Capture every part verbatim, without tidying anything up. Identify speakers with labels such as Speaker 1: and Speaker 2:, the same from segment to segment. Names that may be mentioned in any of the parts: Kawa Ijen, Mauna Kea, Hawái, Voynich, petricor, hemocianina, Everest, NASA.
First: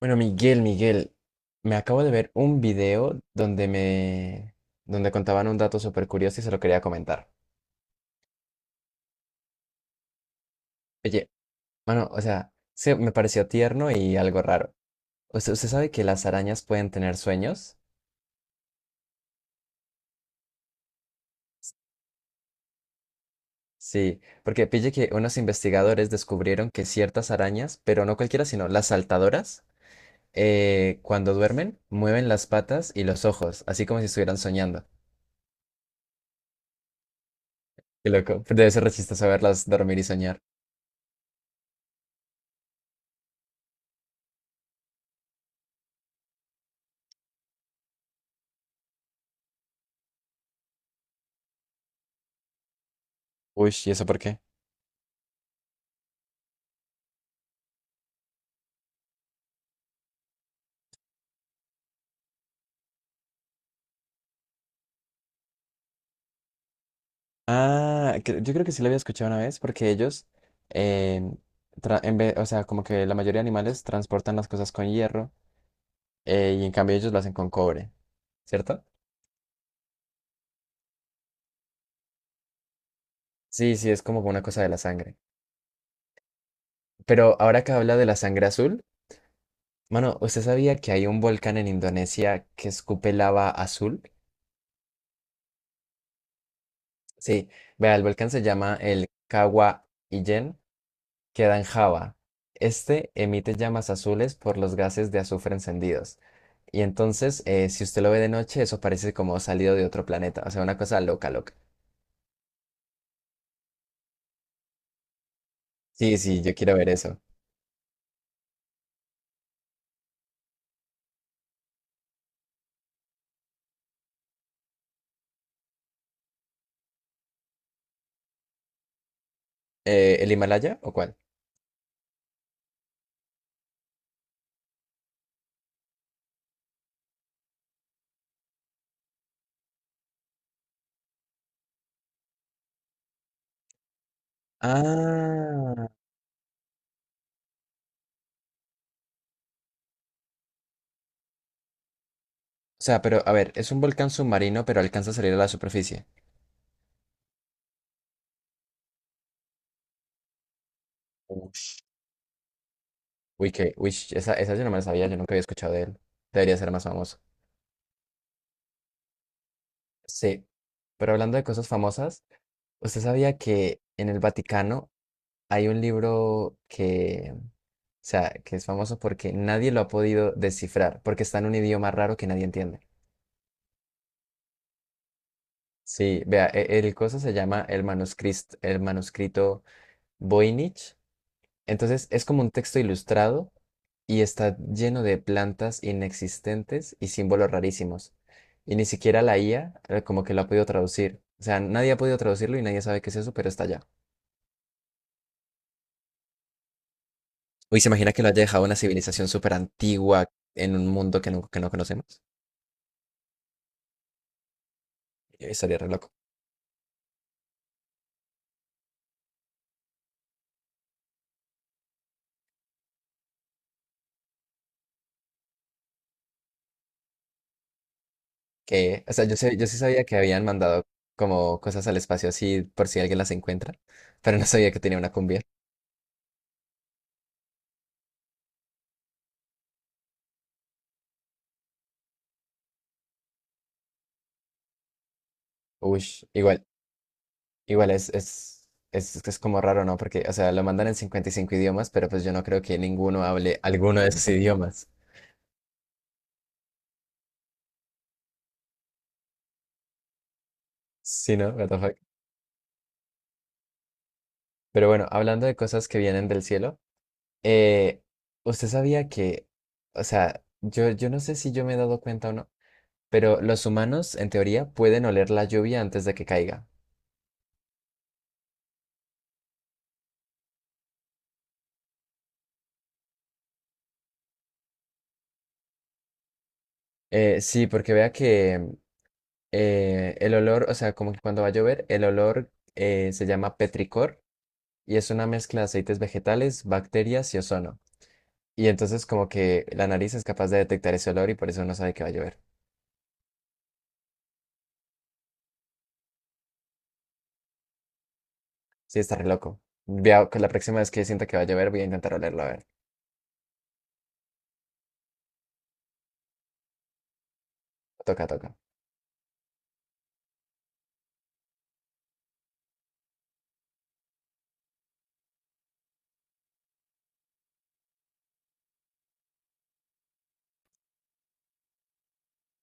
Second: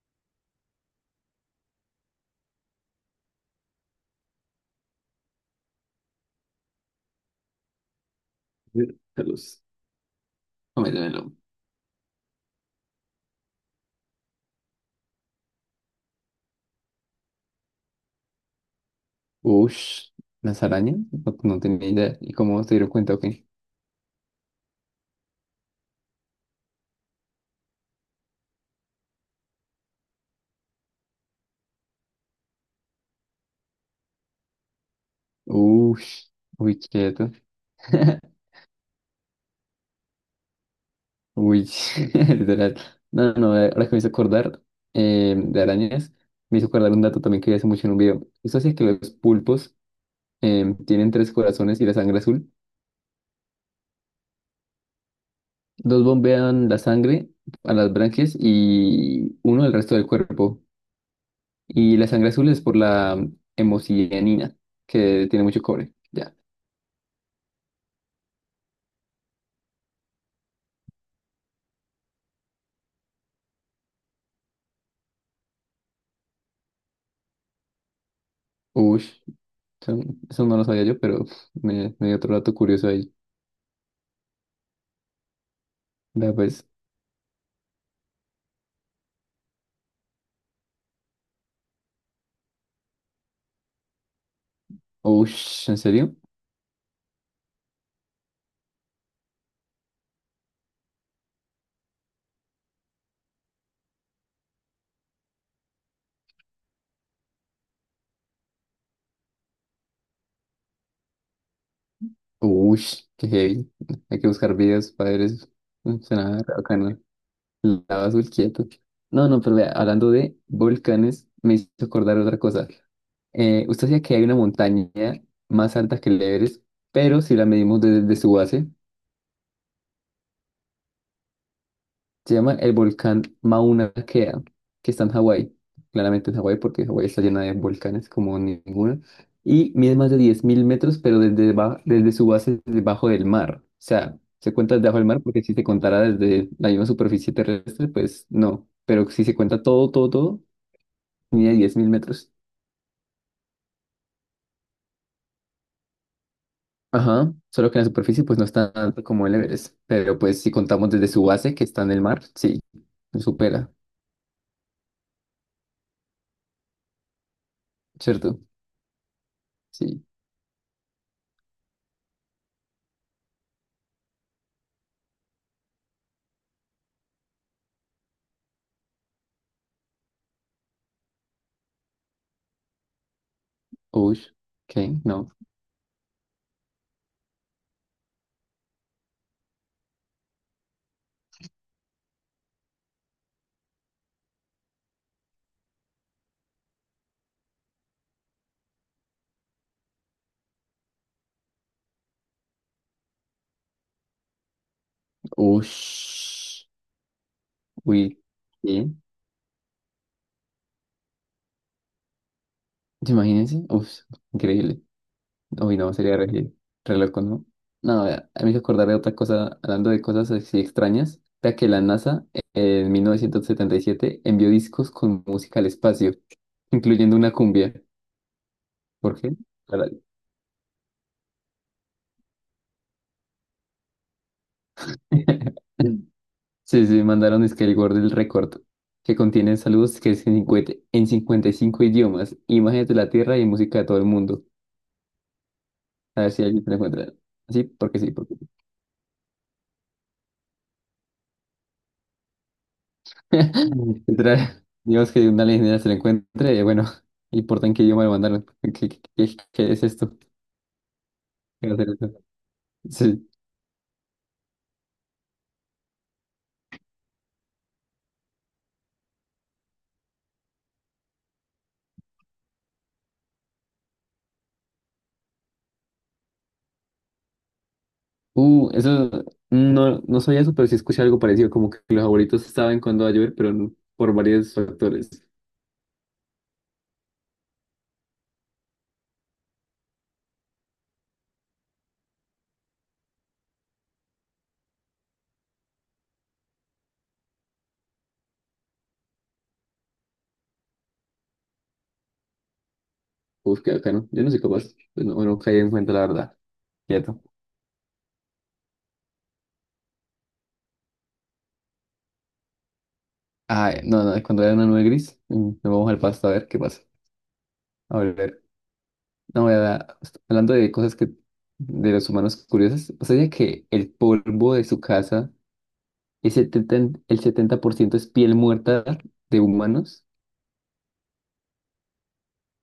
Speaker 1: Bueno, Miguel, Miguel, me acabo de ver un video donde me, donde contaban un dato súper curioso y se lo quería comentar.
Speaker 2: Saludos. Cométemelo.
Speaker 1: Oye, mano, o sea, sí, me pareció tierno y algo raro. ¿Usted, usted sabe que las arañas pueden tener sueños?
Speaker 2: Ush, las arañas, no, no tenía idea. ¿Y cómo se dieron cuenta? Ok.
Speaker 1: Sí, porque pille que unos investigadores descubrieron que ciertas arañas, pero no cualquiera, sino las saltadoras, eh, cuando duermen, mueven las patas y los ojos, así como si estuvieran soñando.
Speaker 2: Ush, uy, quieto.
Speaker 1: Qué loco, pero debe ser re chistoso verlas dormir y soñar.
Speaker 2: Uy, literal. No, no, no, eh, ahora que me hizo acordar eh, de arañas, me hizo acordar un dato también que vi hace mucho en un video. Eso es que los pulpos eh, tienen tres corazones y la sangre azul.
Speaker 1: Uy, ¿y eso por qué?
Speaker 2: Dos bombean la sangre a las branquias y uno al resto del cuerpo. Y la sangre azul es por la hemocianina, que tiene mucho cobre. Ya.
Speaker 1: Ah, cre- yo creo que sí lo había escuchado una vez porque ellos, em, tra- en vez, o sea, como que la mayoría de animales transportan las cosas con hierro eh, y en cambio ellos lo hacen con cobre, ¿cierto?
Speaker 2: Uy, eso, eso no lo sabía yo, pero me, me dio otro dato curioso ahí.
Speaker 1: Sí, sí, es como una cosa de la sangre.
Speaker 2: Vea pues,
Speaker 1: Pero ahora que habla de la sangre azul, mano, ¿usted sabía que hay un volcán en Indonesia que escupe lava azul?
Speaker 2: uy, ¿en serio?
Speaker 1: Sí, vea, el volcán se llama el Kawa Ijen, queda en Java. Este emite llamas azules por los gases de azufre encendidos. Y entonces, eh, si usted lo ve de noche, eso parece como salido de otro planeta. O sea, una cosa loca, loca.
Speaker 2: Uy, qué heavy. Hay que buscar videos para ver eso.
Speaker 1: Sí, sí,
Speaker 2: Suena
Speaker 1: yo quiero ver
Speaker 2: bacano.
Speaker 1: eso.
Speaker 2: Lava azul quieto. No, no, pero vea, hablando de volcanes, me hizo acordar otra cosa. Eh, usted decía que hay una montaña más alta que el Everest, pero si la medimos desde su base.
Speaker 1: Eh, ¿el Himalaya o cuál?
Speaker 2: Se llama el volcán Mauna Kea, que está en Hawái. Claramente en Hawái, porque Hawái está llena de volcanes como ninguna. Y mide más de diez mil metros, pero desde, ba- desde su base, debajo del mar. O sea, se cuenta debajo del mar, porque si se
Speaker 1: Ah.
Speaker 2: contara desde la misma superficie terrestre, pues no. Pero si se cuenta todo, todo, todo, mide diez mil metros.
Speaker 1: O sea, pero a ver, es un volcán submarino, pero alcanza a salir a la superficie.
Speaker 2: Ajá, solo que en la superficie pues no está tanto como el Everest, pero pues si contamos desde su base que
Speaker 1: Ush.
Speaker 2: está en el mar, sí, lo
Speaker 1: Uy,
Speaker 2: supera,
Speaker 1: que, uy, esa, esa yo no me la sabía, yo nunca había escuchado de él. Debería ser más famoso.
Speaker 2: ¿cierto? Sí,
Speaker 1: Sí. Pero hablando de cosas famosas, ¿usted sabía que en el Vaticano hay un libro que, o sea, que es famoso porque nadie lo ha podido descifrar, porque está en un idioma raro que nadie entiende?
Speaker 2: uy, ok, no.
Speaker 1: Sí, vea, e- el coso se llama el manuscrito, el manuscrito Voynich. Entonces es como un texto ilustrado y está lleno de plantas inexistentes y símbolos rarísimos. Y ni siquiera la ia eh, como que lo ha podido traducir. O sea, nadie ha podido traducirlo y nadie sabe qué es eso, pero está allá.
Speaker 2: Ush,
Speaker 1: Uy, ¿se imagina
Speaker 2: uy,
Speaker 1: que lo haya dejado una
Speaker 2: ¿qué?
Speaker 1: civilización súper antigua en un mundo que no, que no conocemos?
Speaker 2: Imagínense, uff, increíble.
Speaker 1: Eh,
Speaker 2: Uy,
Speaker 1: Estaría
Speaker 2: no,
Speaker 1: reloj.
Speaker 2: sería re, re loco, ¿no? No, vea, a mí me hizo acordar de otra cosa, hablando de cosas así extrañas. Vea que la NASA eh, en mil novecientos setenta y siete envió discos con música al espacio, incluyendo una cumbia.
Speaker 1: Que, o
Speaker 2: ¿Por
Speaker 1: sea,
Speaker 2: qué?
Speaker 1: yo, sé- yo sí
Speaker 2: Para-
Speaker 1: sabía que habían mandado como cosas al espacio así por si alguien las encuentra, pero no sabía que tenía una cumbia.
Speaker 2: Sí, sí, mandaron es que el gordo del récord, que contiene saludos que es en cincuenta en cincuenta y cinco idiomas, imágenes de la Tierra y música de todo el mundo.
Speaker 1: Uy,
Speaker 2: A ver si alguien
Speaker 1: igual,
Speaker 2: se la encuentra. Sí,
Speaker 1: igual
Speaker 2: porque
Speaker 1: es,
Speaker 2: sí, porque sí.
Speaker 1: es, es, es como raro, ¿no? Porque, o sea, lo mandan en cincuenta y cinco idiomas, pero pues yo no creo que ninguno hable alguno de esos
Speaker 2: Literal,
Speaker 1: idiomas.
Speaker 2: digamos que una alienígena se la encuentre, eh, bueno, importa en qué idioma lo mandaron. ¿Qué, qué, qué- qué es esto?
Speaker 1: Sí, ¿no? What
Speaker 2: ¿Qué va a
Speaker 1: the
Speaker 2: ser
Speaker 1: fuck.
Speaker 2: esto? Sí.
Speaker 1: Pero bueno, hablando de cosas que vienen del cielo, eh, ¿usted sabía que, o sea, yo, yo no sé si yo me he dado cuenta o no, pero los humanos, en teoría, pueden oler la lluvia antes de que caiga?
Speaker 2: Uh, eso, no, no sabía eso, pero sí escuché algo parecido, como que los abuelitos saben cuándo va a llover, pero no- por varios factores.
Speaker 1: Eh, sí, porque vea que eh, el olor, o sea, como que cuando va a llover, el olor eh, se llama petricor y es una mezcla de aceites vegetales, bacterias y ozono. Y entonces como que la nariz es capaz de detectar ese olor y por eso no sabe que va a llover.
Speaker 2: Uf, qué bacano. Yo no soy capaz, pues no, no caí en cuenta, la verdad. Quieto.
Speaker 1: Sí, está re loco. Vea, que la próxima vez que sienta que va a llover, voy a intentar olerlo, a ver.
Speaker 2: Ah, eh, no, no, cuando era una nube gris, mm, nos vamos al pasto a ver qué pasa. A
Speaker 1: Toca,
Speaker 2: ver.
Speaker 1: toca.
Speaker 2: No, la verdad, hablando de cosas que de los humanos curiosas, o sea, que el polvo de su casa, el setenta, en- el setenta por ciento es piel muerta de humanos.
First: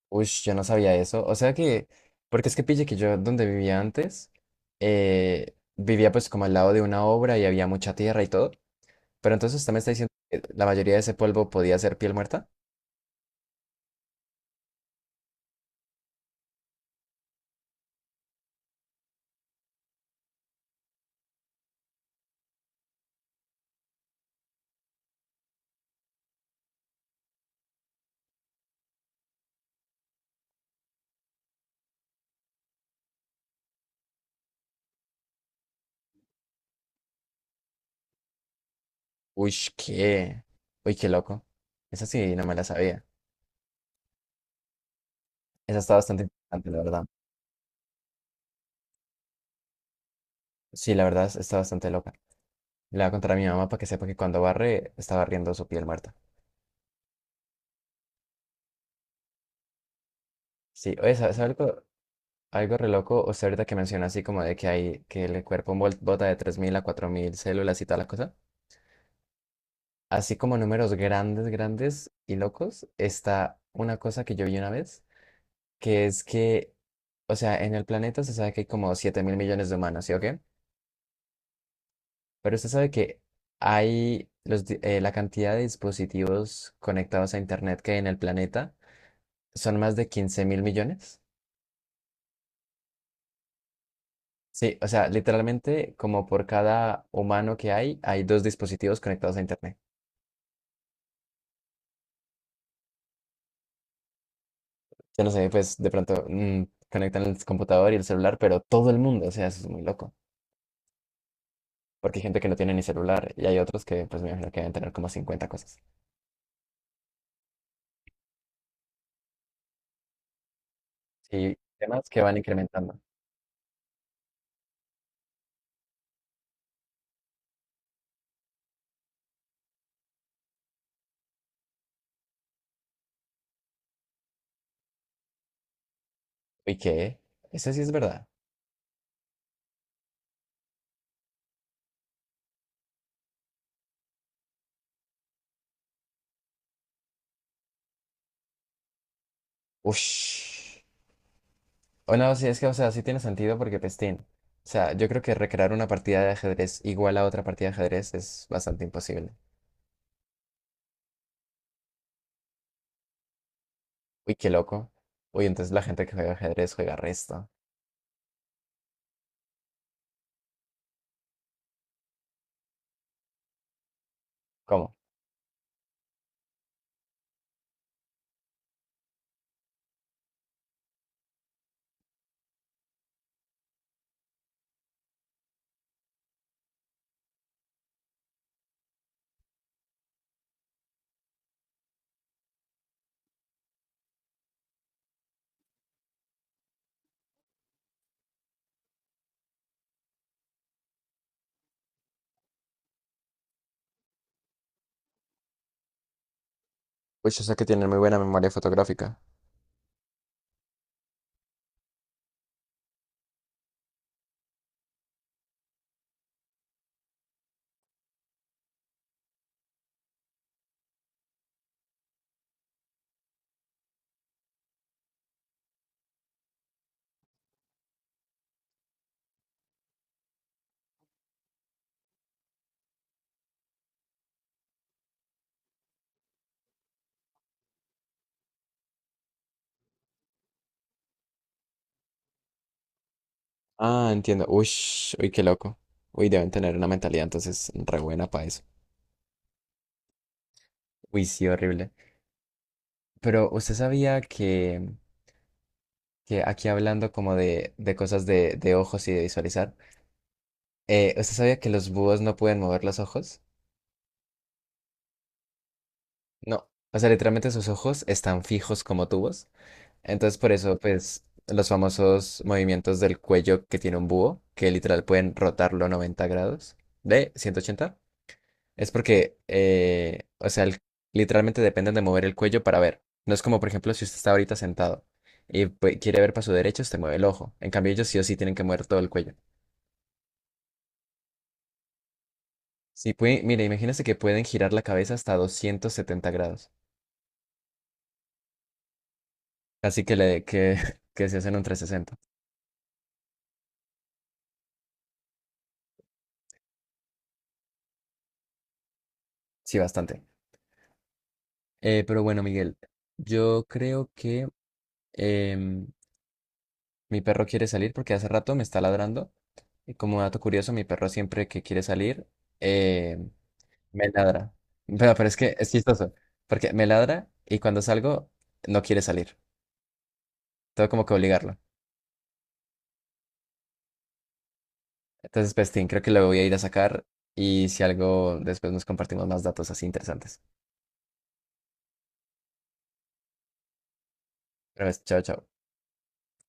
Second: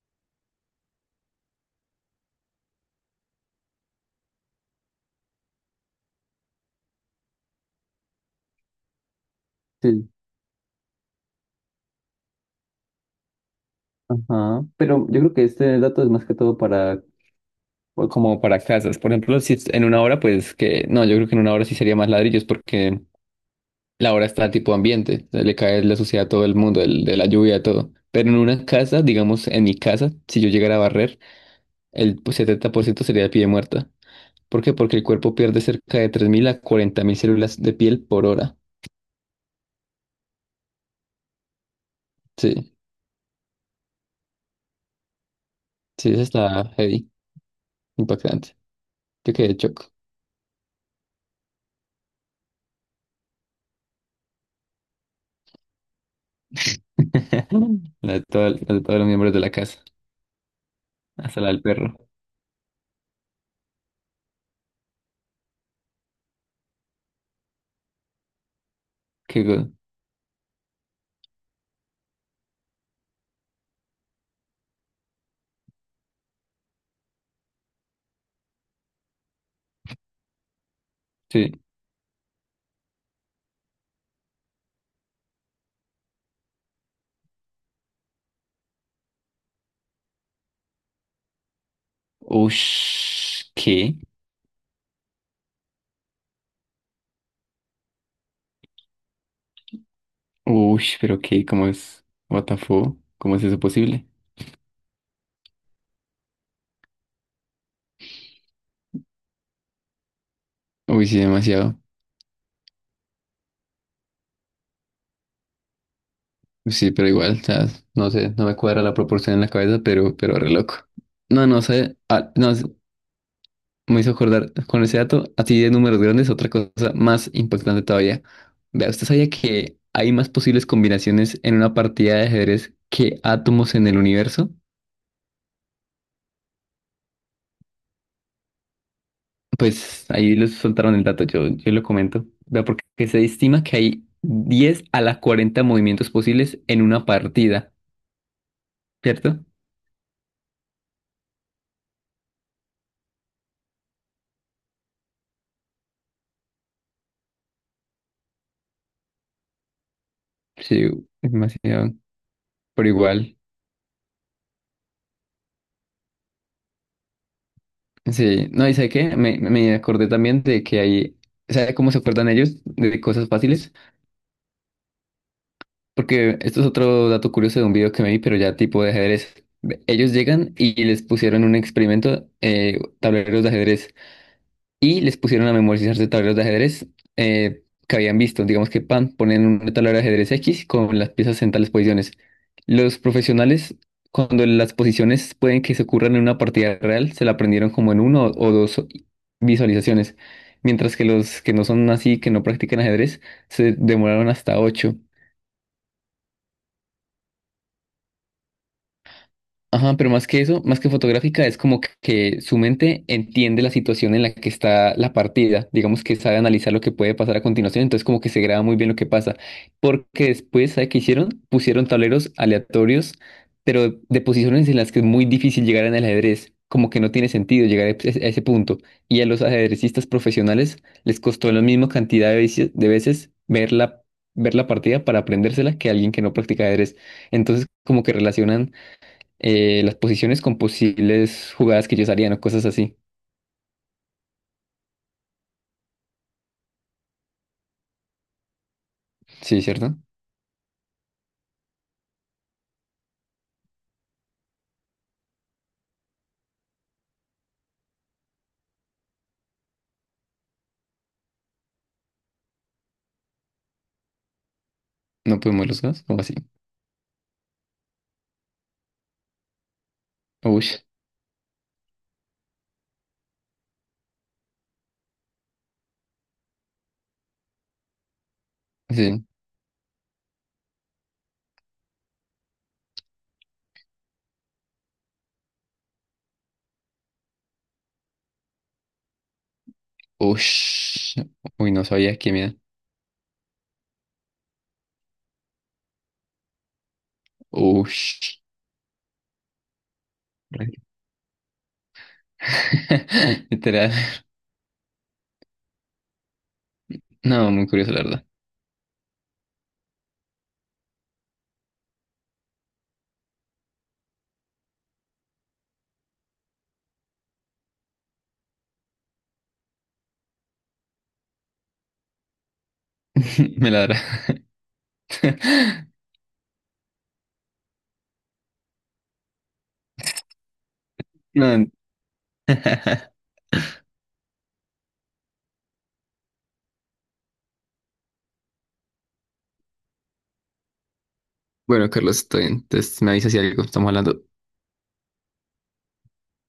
Speaker 1: Uy, yo no sabía eso. O sea que, porque es que pille que yo donde vivía antes, eh, vivía pues como al lado de una obra y había mucha tierra y todo. Pero entonces usted me está
Speaker 2: Sí.
Speaker 1: diciendo que la mayoría de ese polvo podía ser piel muerta.
Speaker 2: Ajá. Pero yo creo que este dato es más que todo para, o como para casas. Por ejemplo, si es en una hora, pues que, no, yo creo que en una hora sí sería más ladrillos porque la hora está tipo ambiente, o sea, le cae la suciedad a todo el mundo, el- de la lluvia, todo. Pero en una casa, digamos, en mi casa, si yo llegara a barrer, el pues, setenta por ciento sería de piel muerta. ¿Por qué? Porque el cuerpo pierde cerca de tres mil a cuarenta mil células de piel por hora.
Speaker 1: Uy, qué. Uy, qué loco. Esa sí, no me la
Speaker 2: Sí,
Speaker 1: sabía. Esa está
Speaker 2: sí, eso
Speaker 1: bastante
Speaker 2: está
Speaker 1: interesante, la verdad.
Speaker 2: heavy, impactante. Yo quedé choco.
Speaker 1: Sí, la verdad está bastante loca. Le voy a contar a mi mamá para que sepa que cuando barre, está barriendo su piel muerta.
Speaker 2: La de todo- la de todos los miembros de la casa,
Speaker 1: Sí, oye, ¿sabes
Speaker 2: hasta la del
Speaker 1: algo,
Speaker 2: perro.
Speaker 1: algo re loco? O sea, ahorita que menciona así como de que hay que el cuerpo vol- bota de tres mil a cuatro mil células y tal la cosa.
Speaker 2: Qué go-
Speaker 1: Así como números grandes, grandes y locos, está una cosa que yo vi una vez, que es que, o sea, en el planeta se sabe que hay como siete mil millones de humanos, ¿sí o qué?
Speaker 2: Sí.
Speaker 1: Pero usted sabe que hay los, di- eh, la cantidad de dispositivos conectados a Internet que hay en el planeta son más de quince mil millones.
Speaker 2: Ush, ¿qué?
Speaker 1: Sí, o sea, literalmente como por cada humano que hay, hay dos dispositivos conectados a Internet.
Speaker 2: Ush, pero qué, ¿cómo es? What the fuck? ¿Cómo es eso posible?
Speaker 1: Yo no sé, pues de pronto mm, conectan el computador y el celular, pero todo el mundo, o sea, eso es muy loco.
Speaker 2: Uy, sí, demasiado.
Speaker 1: Porque hay gente que no tiene ni celular y hay otros que pues me imagino que deben tener como cincuenta cosas.
Speaker 2: Sí, pero igual, o sea, no sé, no me cuadra la proporción en la cabeza, pero, pero re loco. No,
Speaker 1: Y
Speaker 2: no sé,
Speaker 1: temas que
Speaker 2: ah,
Speaker 1: van
Speaker 2: no,
Speaker 1: incrementando.
Speaker 2: me hizo acordar con ese dato, así de números grandes, otra cosa más impactante todavía. Vea, ¿usted sabía que hay más posibles combinaciones en una partida de ajedrez que átomos en el universo?
Speaker 1: ¿Y qué? Eso sí es verdad.
Speaker 2: Pues ahí les soltaron el dato, yo, yo lo comento. Vea, porque se estima que hay diez a la cuarenta movimientos posibles en una partida, ¿cierto?
Speaker 1: Ush. O no, sí, es que, o sea, sí tiene sentido porque pestín. O sea, yo creo que recrear una partida de ajedrez igual a otra partida de ajedrez es bastante imposible.
Speaker 2: Sí, es demasiado, pero igual.
Speaker 1: Uy, qué loco. Uy, entonces la gente que juega ajedrez juega resto.
Speaker 2: Sí, no, ¿y sabe qué? Me, me acordé también de que hay, ¿sabe cómo se acuerdan ellos de cosas fáciles?
Speaker 1: ¿Cómo?
Speaker 2: Porque esto es otro dato curioso de un video que me vi, pero ya tipo de ajedrez. Ellos llegan y les pusieron un experimento, eh, tableros de ajedrez, y les pusieron a memorizarse tableros de ajedrez eh, que habían visto. Digamos que pan, ponen un tablero de ajedrez X con las piezas en tales posiciones. Los profesionales, cuando las posiciones pueden que se ocurran en una partida real, se la aprendieron como en uno o dos visualizaciones. Mientras que los que no son así, que no practican ajedrez, se demoraron hasta ocho.
Speaker 1: Uy, o sea que tienen muy buena memoria fotográfica.
Speaker 2: Ajá, pero más que eso, más que fotográfica, es como que que su mente entiende la situación en la que está la partida, digamos que sabe analizar lo que puede pasar a continuación, entonces como que se graba muy bien lo que pasa, porque después, ¿sabe qué hicieron? Pusieron tableros aleatorios, pero de posiciones en las que es muy difícil llegar en el ajedrez, como que no tiene sentido llegar a ese a ese punto, y a los ajedrecistas profesionales les costó la misma cantidad de veces, de veces ver la, ver la partida para aprendérsela que a alguien que no practica ajedrez, entonces como que relacionan eh, las posiciones con posibles jugadas que ellos harían o cosas así.
Speaker 1: Ah, entiendo. Uy, uy, qué loco. Uy, deben tener una mentalidad entonces re buena para eso.
Speaker 2: Sí, ¿cierto?
Speaker 1: Uy, sí, horrible. Pero usted sabía que, que aquí hablando como de, de cosas de, de ojos y de visualizar, eh, ¿usted sabía que los búhos no pueden mover los ojos?
Speaker 2: No podemos los dos, como así.
Speaker 1: No. O sea, literalmente sus ojos están fijos como tubos. Entonces, por eso,
Speaker 2: Ush,
Speaker 1: pues, los famosos movimientos del cuello que tiene un búho, que literal pueden rotarlo noventa grados, de ciento ochenta. Es
Speaker 2: sí.
Speaker 1: porque, eh, o sea, el- literalmente dependen de mover el cuello para ver. No es como, por ejemplo, si usted está ahorita sentado y pues, quiere ver para su derecha, usted mueve el ojo. En cambio, ellos sí o sí tienen que mover todo el cuello.
Speaker 2: Ush. Uy, no sabía qué miedo.
Speaker 1: Sí, puede, mire, imagínese que pueden girar la cabeza hasta doscientos setenta grados.
Speaker 2: Ush.
Speaker 1: Así que, le, que,
Speaker 2: Re-
Speaker 1: que se hacen un trescientos sesenta.
Speaker 2: Literal. No, muy curioso, la verdad.
Speaker 1: Sí, bastante. Eh, pero bueno, Miguel, yo creo que em, mi perro quiere salir porque hace rato me está ladrando. Y como dato curioso, mi perro siempre que quiere salir, em,
Speaker 2: Me ladra.
Speaker 1: me ladra. Pero, pero es que es chistoso. Porque me ladra y cuando salgo no quiere salir. Tengo como que obligarlo.
Speaker 2: No.
Speaker 1: Entonces, Pestín, creo que lo voy a ir a sacar y si algo, después nos compartimos más datos así interesantes.
Speaker 2: Bueno, Carlos, estoy bien. Entonces me avisas si algo estamos hablando.
Speaker 1: Pero pues, chao, chao.